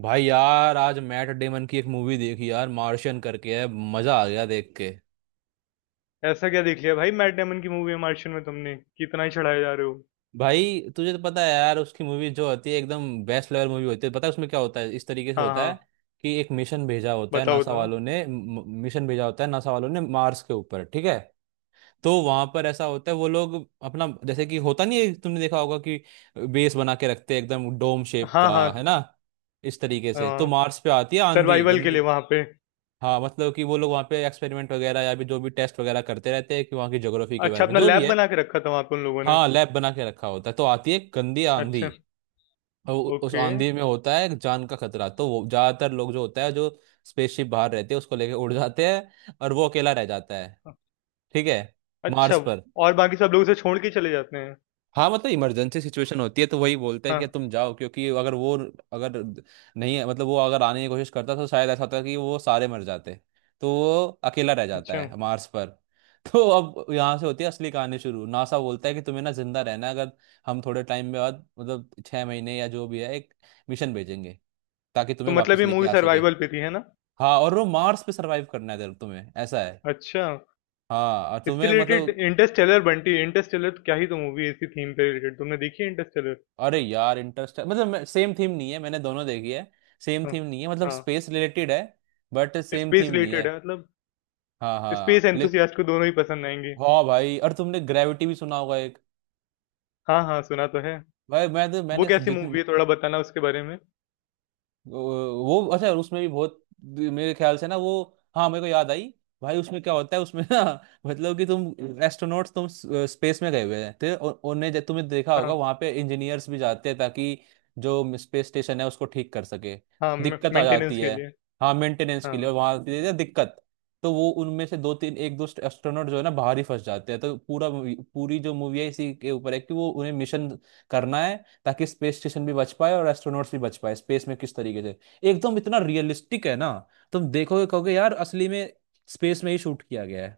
भाई यार, आज मैट डेमन की एक मूवी देखी यार, मार्शियन करके है। मजा आ गया देख के। ऐसा क्या देख लिया भाई? मैट डेमन की मूवी है मार्शियन में तुमने कि इतना ही चढ़ाए जा रहे हो। भाई तुझे तो पता है यार, उसकी मूवी जो होती है एकदम बेस्ट लेवल मूवी होती है। पता है उसमें क्या होता है? इस तरीके से हाँ, होता है हाँ। कि एक मिशन भेजा होता है बताओ नासा तो। वालों ने, म- मिशन भेजा होता है नासा वालों ने मार्स के ऊपर। ठीक है। तो वहां पर ऐसा होता है, वो लोग अपना जैसे कि होता नहीं है? तुमने देखा होगा कि बेस बना के रखते हैं एकदम डोम शेप हाँ, का, है हाँ। ना। इस तरीके से। तो हाँ, मार्स पे आती है आंधी सर्वाइवल के लिए गंदी। वहां पे। हाँ, मतलब कि वो लोग वहाँ पे एक्सपेरिमेंट वगैरह या भी जो भी टेस्ट वगैरह करते रहते हैं कि वहाँ की ज्योग्राफी के अच्छा, बारे में अपना जो भी लैब है। बना के रखा था वहां पे उन लोगों ने। हाँ, लैब बना के रखा होता है, तो आती है गंदी आंधी। अच्छा। और उस ओके। आंधी में होता है जान का खतरा। तो वो ज्यादातर लोग जो होता है, जो स्पेसशिप बाहर रहते हैं उसको लेके उड़ जाते हैं, और वो अकेला रह जाता है। ठीक है। अच्छा। मार्स पर। और बाकी सब लोग उसे छोड़ के चले जाते हैं? हाँ, मतलब इमरजेंसी सिचुएशन होती है, तो वही बोलते हैं कि हाँ। तुम जाओ। क्योंकि अगर वो, अगर, नहीं मतलब वो अगर आने की कोशिश करता तो शायद ऐसा होता कि वो सारे मर जाते। तो वो अकेला रह जाता अच्छा। है मार्स पर। तो अब यहाँ से होती है असली कहानी शुरू। नासा बोलता है कि तुम्हें ना जिंदा रहना है, अगर हम थोड़े टाइम में बाद, मतलब 6 महीने या जो भी है, एक मिशन भेजेंगे ताकि तो तुम्हें मतलब वापस ये लेके मूवी आ सके। सर्वाइवल पे थी, है ना? हाँ, और वो मार्स पे सरवाइव करना है तुम्हें, ऐसा है। अच्छा, हाँ, और इससे तुम्हें रिलेटेड मतलब। इंटरस्टेलर बंटी, इंटरस्टेलर तो क्या ही तो मूवी है इसी थीम पे रिलेटेड। तुमने देखी है इंटरस्टेलर? अरे यार, इंटरेस्ट मतलब सेम थीम नहीं है, मैंने दोनों देखी है। सेम हाँ, थीम नहीं है, मतलब हाँ। स्पेस रिलेटेड है। बट सेम स्पेस थीम नहीं है। रिलेटेड है मतलब। हाँ स्पेस हाँ, ले। एंथुसियास्ट को दोनों ही पसंद आएंगे। हाँ भाई, और तुमने ग्रेविटी भी सुना होगा, एक। हाँ, हाँ, सुना तो है। भाई मैं तो, वो मैंने कैसी जितनी। मूवी है, थोड़ा बताना उसके बारे में? अच्छा, उसमें भी बहुत, मेरे ख्याल से ना, वो। हाँ, मेरे को याद आई। भाई उसमें क्या होता है, उसमें ना मतलब कि तुम, एस्ट्रोनॉट्स, तुम स्पेस में गए हुए हैं, तो उन्हें, जब तुम्हें देखा होगा, हाँ। वहां पे इंजीनियर्स भी जाते हैं ताकि जो स्पेस स्टेशन है उसको ठीक कर सके। हाँ, तो मे दिक्कत आ मेंटेनेंस जाती के है। लिए। हाँ, मेंटेनेंस के लिए, हाँ। और वहां दे दे दिक्कत। तो वो उनमें से दो तीन, एक दो एस्ट्रोनॉट जो है ना, बाहर ही फंस जाते हैं। तो पूरी जो मूवी है इसी के ऊपर है कि वो उन्हें मिशन करना है, ताकि स्पेस स्टेशन भी बच पाए और एस्ट्रोनॉट्स भी बच पाए स्पेस में, किस तरीके से। एकदम इतना रियलिस्टिक है ना, तुम देखोगे कहोगे यार, असली में स्पेस में ही शूट किया गया है।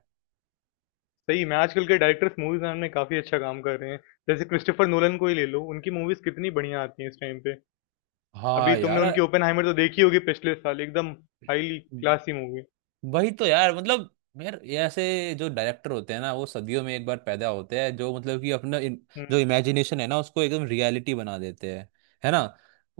सही में आजकल के डायरेक्टर्स मूवीज बनाने में काफी अच्छा काम कर रहे हैं। जैसे क्रिस्टोफर नोलन को ही ले लो, उनकी मूवीज कितनी बढ़िया आती हैं इस टाइम पे। अभी हाँ तुमने यार, उनकी ओपेनहाइमर तो देखी होगी पिछले साल, एकदम हाईली क्लासी मूवी। वही तो यार, मतलब। यार ये ऐसे जो डायरेक्टर होते हैं ना, वो सदियों में एक बार पैदा होते हैं, जो मतलब कि अपना जो हम्म। इमेजिनेशन है ना, उसको एकदम रियलिटी बना देते हैं, है ना,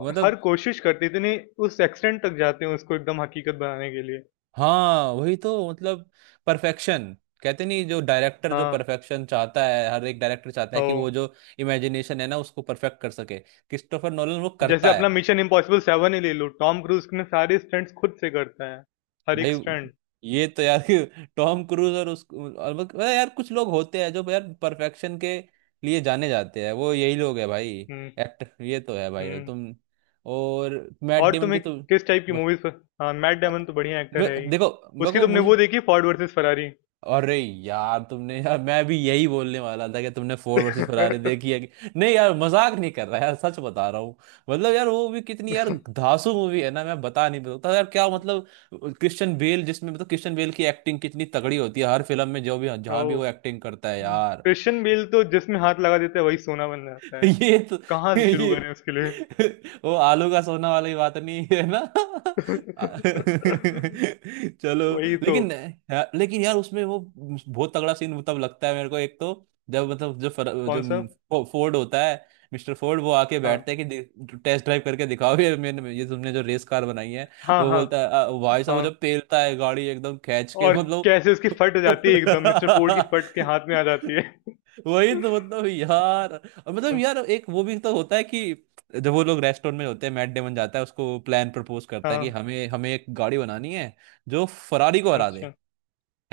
और मतलब। हर कोशिश करते इतने उस एक्सटेंट तक जाते हैं उसको एकदम हकीकत बनाने के लिए। हाँ वही तो मतलब, परफेक्शन। कहते नहीं? जो डायरेक्टर जो हाँ, परफेक्शन चाहता है, हर एक डायरेक्टर चाहता है हो। कि वो जो इमेजिनेशन है ना उसको परफेक्ट कर सके। क्रिस्टोफर नोलन वो जैसे करता है। अपना मिशन इम्पॉसिबल 7 ही ले लो, टॉम क्रूज ने सारे स्टंट्स खुद से करता है, हर भाई, एक स्टंट। ये तो यार। टॉम क्रूज और अरे यार, कुछ लोग होते हैं जो यार परफेक्शन के लिए जाने जाते हैं, वो यही लोग है भाई। हम्म। एक्टर ये तो है भाई, हम्म। तुम। और मैट और डेमन की तुम्हें तो, किस टाइप की बस- मूवीज़ प। हाँ, मैट डेमन तो बढ़िया एक्टर है ही। देखो, मेरे उसकी को, तुमने मुझे। वो देखी फोर्ड वर्सेस फरारी? अरे यार, तुमने यार, मैं भी यही बोलने वाला था कि तुमने फोर्ड वर्सेस फरारी देखी है कि नहीं। यार मजाक नहीं कर रहा यार, सच बता रहा हूँ। मतलब यार, वो भी कितनी यार धांसू मूवी है ना, मैं बता नहीं सकता यार, क्या मतलब। क्रिश्चियन बेल जिसमें, मतलब क्रिश्चियन बेल की एक्टिंग कितनी तगड़ी होती है हर फिल्म में, जो भी जहाँ भी वो ओह! एक्टिंग करता है यार। क्रिश्चियन बेल तो जिसमें हाथ लगा देता है वही सोना बन जाता है। ये तो, कहाँ से शुरू ये करें उसके लिए? वो आलू का सोना वाली बात नहीं है ना। चलो, वही तो। लेकिन लेकिन यार उसमें वो बहुत तगड़ा सीन तब लगता है मेरे को, एक तो जब मतलब जो फर, जो कौन-सा? फो, फोर्ड होता है, मिस्टर फोर्ड वो आके हाँ। बैठते हैं कि टेस्ट ड्राइव करके दिखाओ ये, मैंने ये तुमने जो रेस कार बनाई है। हाँ, वो हाँ, बोलता है, "आ, भाई साहब वो हाँ। जब पेलता है गाड़ी एकदम खींच के, और मतलब।" कैसे उसकी फट जाती है एकदम मिस्टर फोर्ड की फट के हाथ में आ जाती है। वही तो मतलब यार, और मतलब हुँ। यार, एक वो भी तो होता है कि जब वो लोग रेस्टोरेंट में होते हैं, मैट डेमन जाता है, उसको प्लान प्रपोज करता है हाँ। कि हमें हमें एक गाड़ी बनानी है जो फरारी को हरा दे, अच्छा।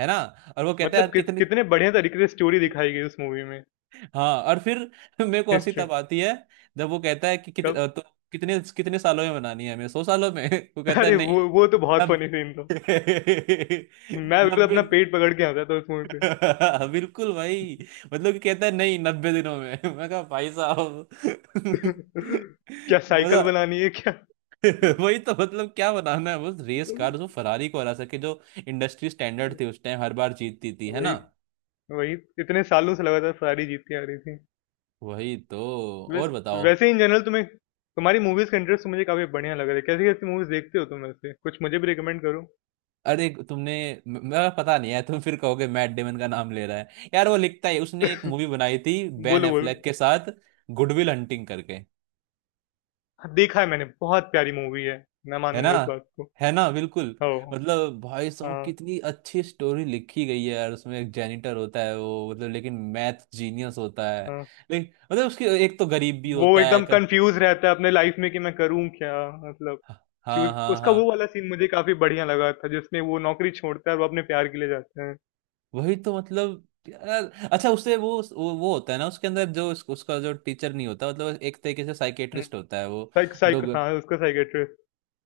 है ना। और वो कहता मतलब है कि कितनी। कितने बढ़िया तरीके से स्टोरी दिखाई गई उस मूवी में। हाँ, और फिर मेरे को हंसी हिस्ट्री। तब आती है जब वो कहता है कि कब? कितने कितने सालों में बनानी है? हमें 100 सालों में? वो कहता है अरे वो नहीं, वो तो बहुत नब फनी सीन था। मैं बिल्कुल 90। अपना पेट पकड़ के हंसा था उस मूवी बिल्कुल भाई, मतलब कि कहता है नहीं, 90 दिनों में। मैं कहा भाई साहब, पे। क्या साइकिल मजा। बनानी है क्या? वही तो मतलब, क्या बनाना है बस, रेस कार जो फरारी को हरा सके, जो इंडस्ट्री स्टैंडर्ड थी उस टाइम, हर बार जीतती थी, है वही। ना। वही। इतने सालों से लगातार सारी जीतती आ रही थी। वही तो। वैस, और बताओ। वैसे इन जनरल तुम्हें तुम्हारी मूवीज का इंटरेस्ट मुझे काफी बढ़िया लग रहा है। कैसी कैसी मूवीज देखते हो तुम? वैसे कुछ मुझे भी रिकमेंड करो। अरे तुमने, मेरा पता नहीं है, तुम फिर कहोगे मैट डेमन का नाम ले रहा है यार, वो लिखता है, उसने एक मूवी बनाई थी बेन बोलो बोलो। एफ्लेक के साथ, गुडविल हंटिंग करके। हाँ, देखा है मैंने। बहुत प्यारी मूवी है, मैं है ना, मानूंगा इस बात को। है ना, बिल्कुल। ओ। मतलब भाई साहब, हाँ। कितनी अच्छी स्टोरी लिखी गई है यार। उसमें एक जेनिटर होता है वो, मतलब लेकिन मैथ जीनियस होता है। हाँ। लेकिन मतलब उसकी एक तो, गरीब भी वो होता है, एकदम कंफ्यूज रहता है अपने लाइफ में कि मैं करूँ क्या। मतलब हाँ चूज। हाँ उसका हाँ। वो वाला सीन मुझे काफी बढ़िया लगा था जिसमें वो नौकरी छोड़ता है और वो अपने प्यार के लिए जाता है। वही तो मतलब यार। अच्छा उससे वो, वो होता है ना उसके अंदर जो, उसका जो टीचर नहीं होता, मतलब एक तरीके से हम्म। साइकेट्रिस्ट होता है वो, साइक जो साइक हाँ, उसका साइकेट्रिस्ट।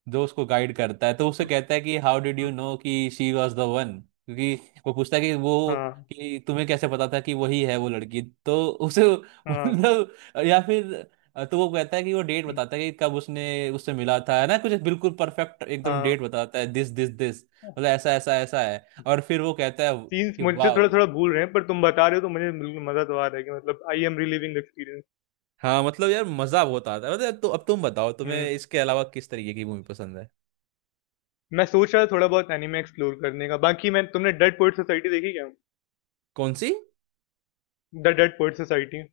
जो उसको गाइड करता है। तो उससे कहता है कि, "हाउ डिड यू नो कि शी वॉज द वन?" क्योंकि वो पूछता है कि वो, हाँ। कि तुम्हें कैसे पता था कि वही है वो लड़की, तो उसे हाँ। मतलब, या फिर, तो वो कहता है कि वो डेट हम्म। बताता है कि कब उसने उससे मिला था, है ना, कुछ बिल्कुल परफेक्ट एकदम हाँ। डेट बताता है, दिस दिस दिस, मतलब ऐसा ऐसा ऐसा है, और फिर वो कहता है सीन्स कि मुझसे वाह। थोड़ा थोड़ा भूल रहे हैं पर तुम बता रहे हो तो मुझे बिल्कुल मजा तो आ रहा है, कि मतलब आई एम रिलीविंग एक्सपीरियंस। हाँ मतलब यार, मजा बहुत आता है मतलब। तो अब तुम बताओ, हम्म। तुम्हें इसके अलावा किस तरीके की मूवी पसंद है? मैं सोच रहा था थोड़ा बहुत एनिमे एक्सप्लोर करने का। बाकी मैं तुमने डेड पोएट सोसाइटी देखी क्या? कौन सी? The dead poet society.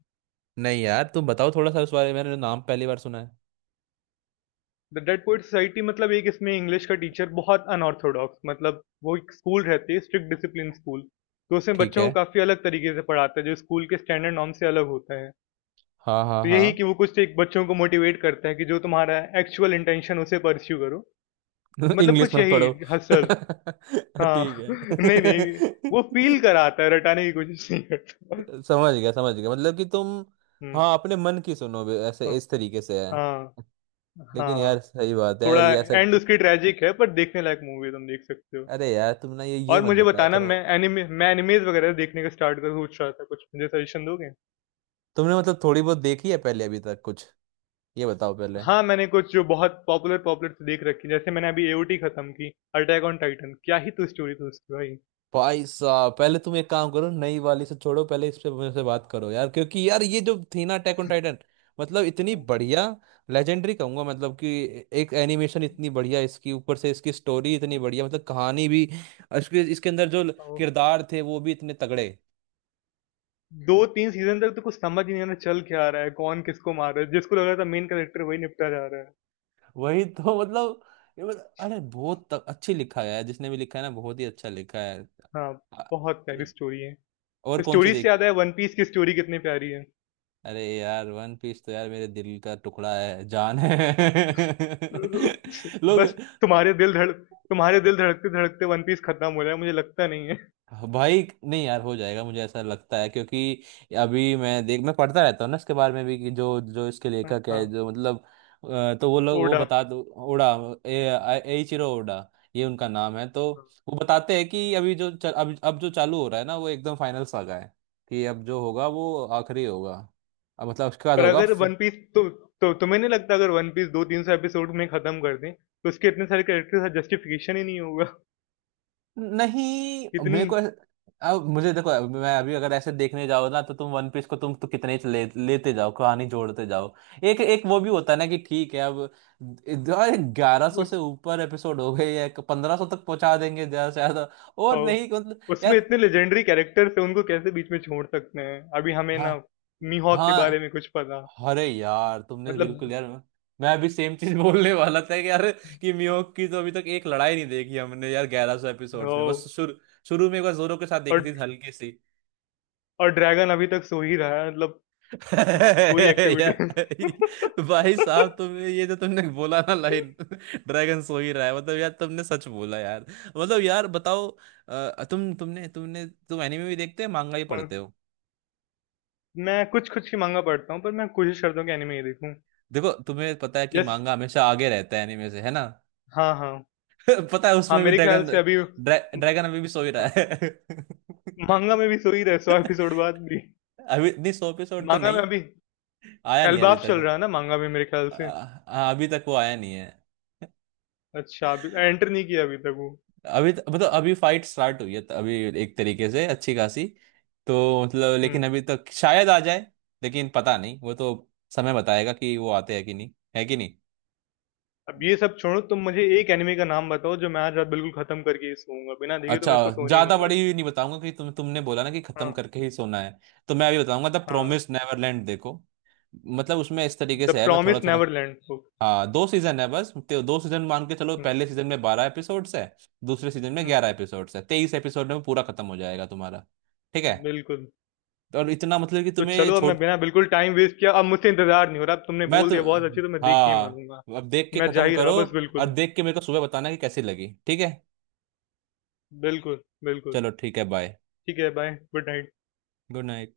नहीं यार, तुम बताओ थोड़ा सा उस बारे में, मैंने नाम पहली बार सुना है। द डेड पोएट सोसाइटी मतलब एक इसमें इंग्लिश का टीचर बहुत अनऑर्थोडॉक्स, मतलब वो एक स्कूल रहती है स्ट्रिक्ट डिसिप्लिन स्कूल। तो उसमें ठीक बच्चों है। को काफ़ी अलग तरीके से पढ़ाता है जो स्कूल के स्टैंडर्ड नॉर्म से अलग होता है। हाँ हाँ तो हाँ। यही कि वो कुछ एक बच्चों को मोटिवेट करता है कि जो तुम्हारा एक्चुअल इंटेंशन उसे परस्यू करो। मतलब इंग्लिश कुछ मत यही। पढ़ो। हसल। ठीक हाँ। नहीं, है। नहीं, वो फील कराता है, रटाने की कोशिश नहीं करता। समझ गया समझ गया, मतलब कि तुम। हम्म। हाँ, अपने मन की सुनो, ऐसे, हाँ। इस तरीके से है। हाँ। लेकिन हाँ, यार सही बात है यार, थोड़ा ये ऐसा। एंड उसकी ट्रेजिक है पर देखने लायक मूवी है, तुम देख सकते हो। अरे यार तुम ना, ये और मत मुझे बताया बताना। करो। मैं एनिमे मैं एनिमेज़ वगैरह देखने का स्टार्ट करूँ सोच रहा था, कुछ मुझे सजेशन दोगे? तुमने मतलब थोड़ी बहुत देखी है पहले, अभी तक कुछ? ये बताओ पहले। हाँ, मैंने कुछ जो बहुत पॉपुलर पॉपुलर तो देख रखी। जैसे मैंने अभी एओटी खत्म की। अटैक ऑन टाइटन, क्या ही तो स्टोरी थी उसकी भाई। भाई साहब, पहले तुम एक काम करो, नई वाली से छोड़ो, पहले इस पे मेरे से बात करो यार। क्योंकि यार, ये जो थी ना अटैक ऑन टाइटन, मतलब इतनी बढ़िया, लेजेंडरी कहूंगा, मतलब कि एक एनिमेशन इतनी बढ़िया इसकी, ऊपर से इसकी स्टोरी इतनी बढ़िया, मतलब कहानी भी, इसके इसके अंदर जो ओ। किरदार थे वो भी इतने तगड़े। 2-3 सीज़न तक तो कुछ समझ ही नहीं आ रहा चल क्या आ रहा है, कौन किसको मार रहा है, जिसको लग रहा था मेन कैरेक्टर वही निपटा जा रहा है। वही तो मतलब, अरे बहुत अच्छी लिखा है यार, जिसने भी लिखा है ना, बहुत ही अच्छा लिखा है। हाँ, आ- बहुत प्यारी स्टोरी है। और कौन सी स्टोरी से याद देखी है? आया वन पीस की स्टोरी कितनी प्यारी है। अरे यार, वन पीस तो यार मेरे दिल का टुकड़ा है, जान है। लोग। बस। तुम्हारे दिल धड़कते-धड़कते वन पीस खत्म हो रहा है मुझे लगता नहीं है। भाई नहीं यार, हो जाएगा, मुझे ऐसा लगता है क्योंकि अभी मैं पढ़ता रहता हूँ ना इसके बारे में भी, कि जो जो इसके हाँ, लेखक है, हाँ। जो मतलब, तो वो लोग वो, ओडा। बता दो, ओडा। ए एइचिरो ओडा, ये उनका नाम है। तो पर वो बताते हैं कि अब जो चालू हो रहा है ना, वो एकदम फाइनल सागा है, कि अब जो होगा वो आखिरी होगा। अब मतलब उसके बाद होगा। अगर वन पीस तो तुम्हें नहीं लगता अगर वन पीस 2-3 सौ एपिसोड में खत्म कर दें तो उसके इतने सारे कैरेक्टर्स का जस्टिफिकेशन ही नहीं होगा? नहीं इतनी मेरे को अब मुझे देखो, अब मैं अभी अगर ऐसे देखने जाओ ना, तो तुम वन पीस को, तुम तो कितने ही लेते जाओ, कहानी जोड़ते जाओ। एक एक वो भी होता है ना, कि ठीक है, अब 1100 से उस ऊपर एपिसोड हो गए, या 1500 तक पहुंचा देंगे ज्यादा से ज्यादा। ओ, और नहीं, मतलब उसमें यार। इतने लेजेंडरी कैरेक्टर्स हैं उनको कैसे बीच में छोड़ सकते हैं अभी। हमें हाँ ना मीहॉक के बारे हाँ। में कुछ पता? अरे यार, तुमने बिल्कुल मतलब यार, मैं अभी सेम चीज बोलने वाला था कि यार, कि मियोक की तो अभी तक एक लड़ाई नहीं देखी हमने यार, 1100 ओ, एपिसोड्स में, बस शुरू, शुरू में एक बार जोरो के साथ देखी और थी हल्की सी। और ड्रैगन अभी तक सो ही रहा है मतलब। कोई या, एक्टिविटी। भाई साहब, तुमने ये जो तुमने बोला ना लाइन, ड्रैगन सो ही रहा है, मतलब यार तुमने सच बोला यार। मतलब यार बताओ। तुम तुमने तुमने तुम एनीमे भी देखते हो, मांगा ही कौन- पढ़ते हो? मैं कुछ कुछ ही मांगा पढ़ता हूँ पर मैं कोशिश करता हूँ कि एनिमे ही देखूँ। देखो, तुम्हें पता है कि यस। मांगा हमेशा आगे रहता है एनीमे से, है ना। हाँ, हाँ। पता है, हाँ, उसमें भी मेरे ख़्याल ड्रैगन, से अभी। हाँ, ड्रैगन अभी भी सो ही रहा है। माँगा में भी सो ही रहे 100 एपिसोड बाद भी। अभी नहीं, 100 एपिसोड तो माँगा में नहीं अभी आया नहीं अभी एल्बाफ चल तक। रहा है ना माँगा में मेरे ख़्याल आ, से? आ, अभी तक वो आया नहीं है। अच्छा, अभी एंटर नहीं किया अभी तक वो। अभी मतलब अभी फाइट स्टार्ट हुई है अभी, एक तरीके से अच्छी खासी। तो मतलब, हुँ। लेकिन अभी तक शायद आ जाए। लेकिन पता नहीं, वो तो समय बताएगा कि वो आते हैं कि नहीं, है कि नहीं। अब ये सब छोड़ो तुम मुझे एक एनीमे का नाम बताओ जो मैं आज रात बिल्कुल ख़त्म करके ही सोऊँगा। बिना देखे तो अच्छा, मैं इसको सोने ही नहीं ज्यादा बड़ी वाला भी नहीं बताऊंगा कि तुम, तुमने बोला ना कि हूँ। खत्म हाँ, करके ही सोना है। तो मैं अभी बताऊंगा, द हाँ। प्रोमिस नेवरलैंड देखो। मतलब उसमें इस तरीके द से है, मैं थोड़ा प्रॉमिस थोड़ा। Neverland book. हाँ, दो सीजन है बस, तो दो सीजन मान के चलो। हुँ। पहले सीजन में 12 एपिसोड्स है, दूसरे सीजन में हुँ। 11 एपिसोड्स है। 23 एपिसोड में पूरा खत्म हो जाएगा तुम्हारा। ठीक है। बिल्कुल। और इतना मतलब कि तो तुम्हें चलो अब मैं छोट बिना बिल्कुल टाइम वेस्ट किया अब मुझसे इंतज़ार नहीं हो रहा। अब तुमने मैं बोल तो, दिया बहुत अच्छी तो मैं देख के ही मानूँगा। हाँ, अब देख के मैं जा खत्म ही करो। रहा बस और बिल्कुल। देख के मेरे को सुबह बताना कि कैसी लगी, ठीक है। बिल्कुल, बिल्कुल। चलो ठीक है, बाय, ठीक है bye, good night. Good night.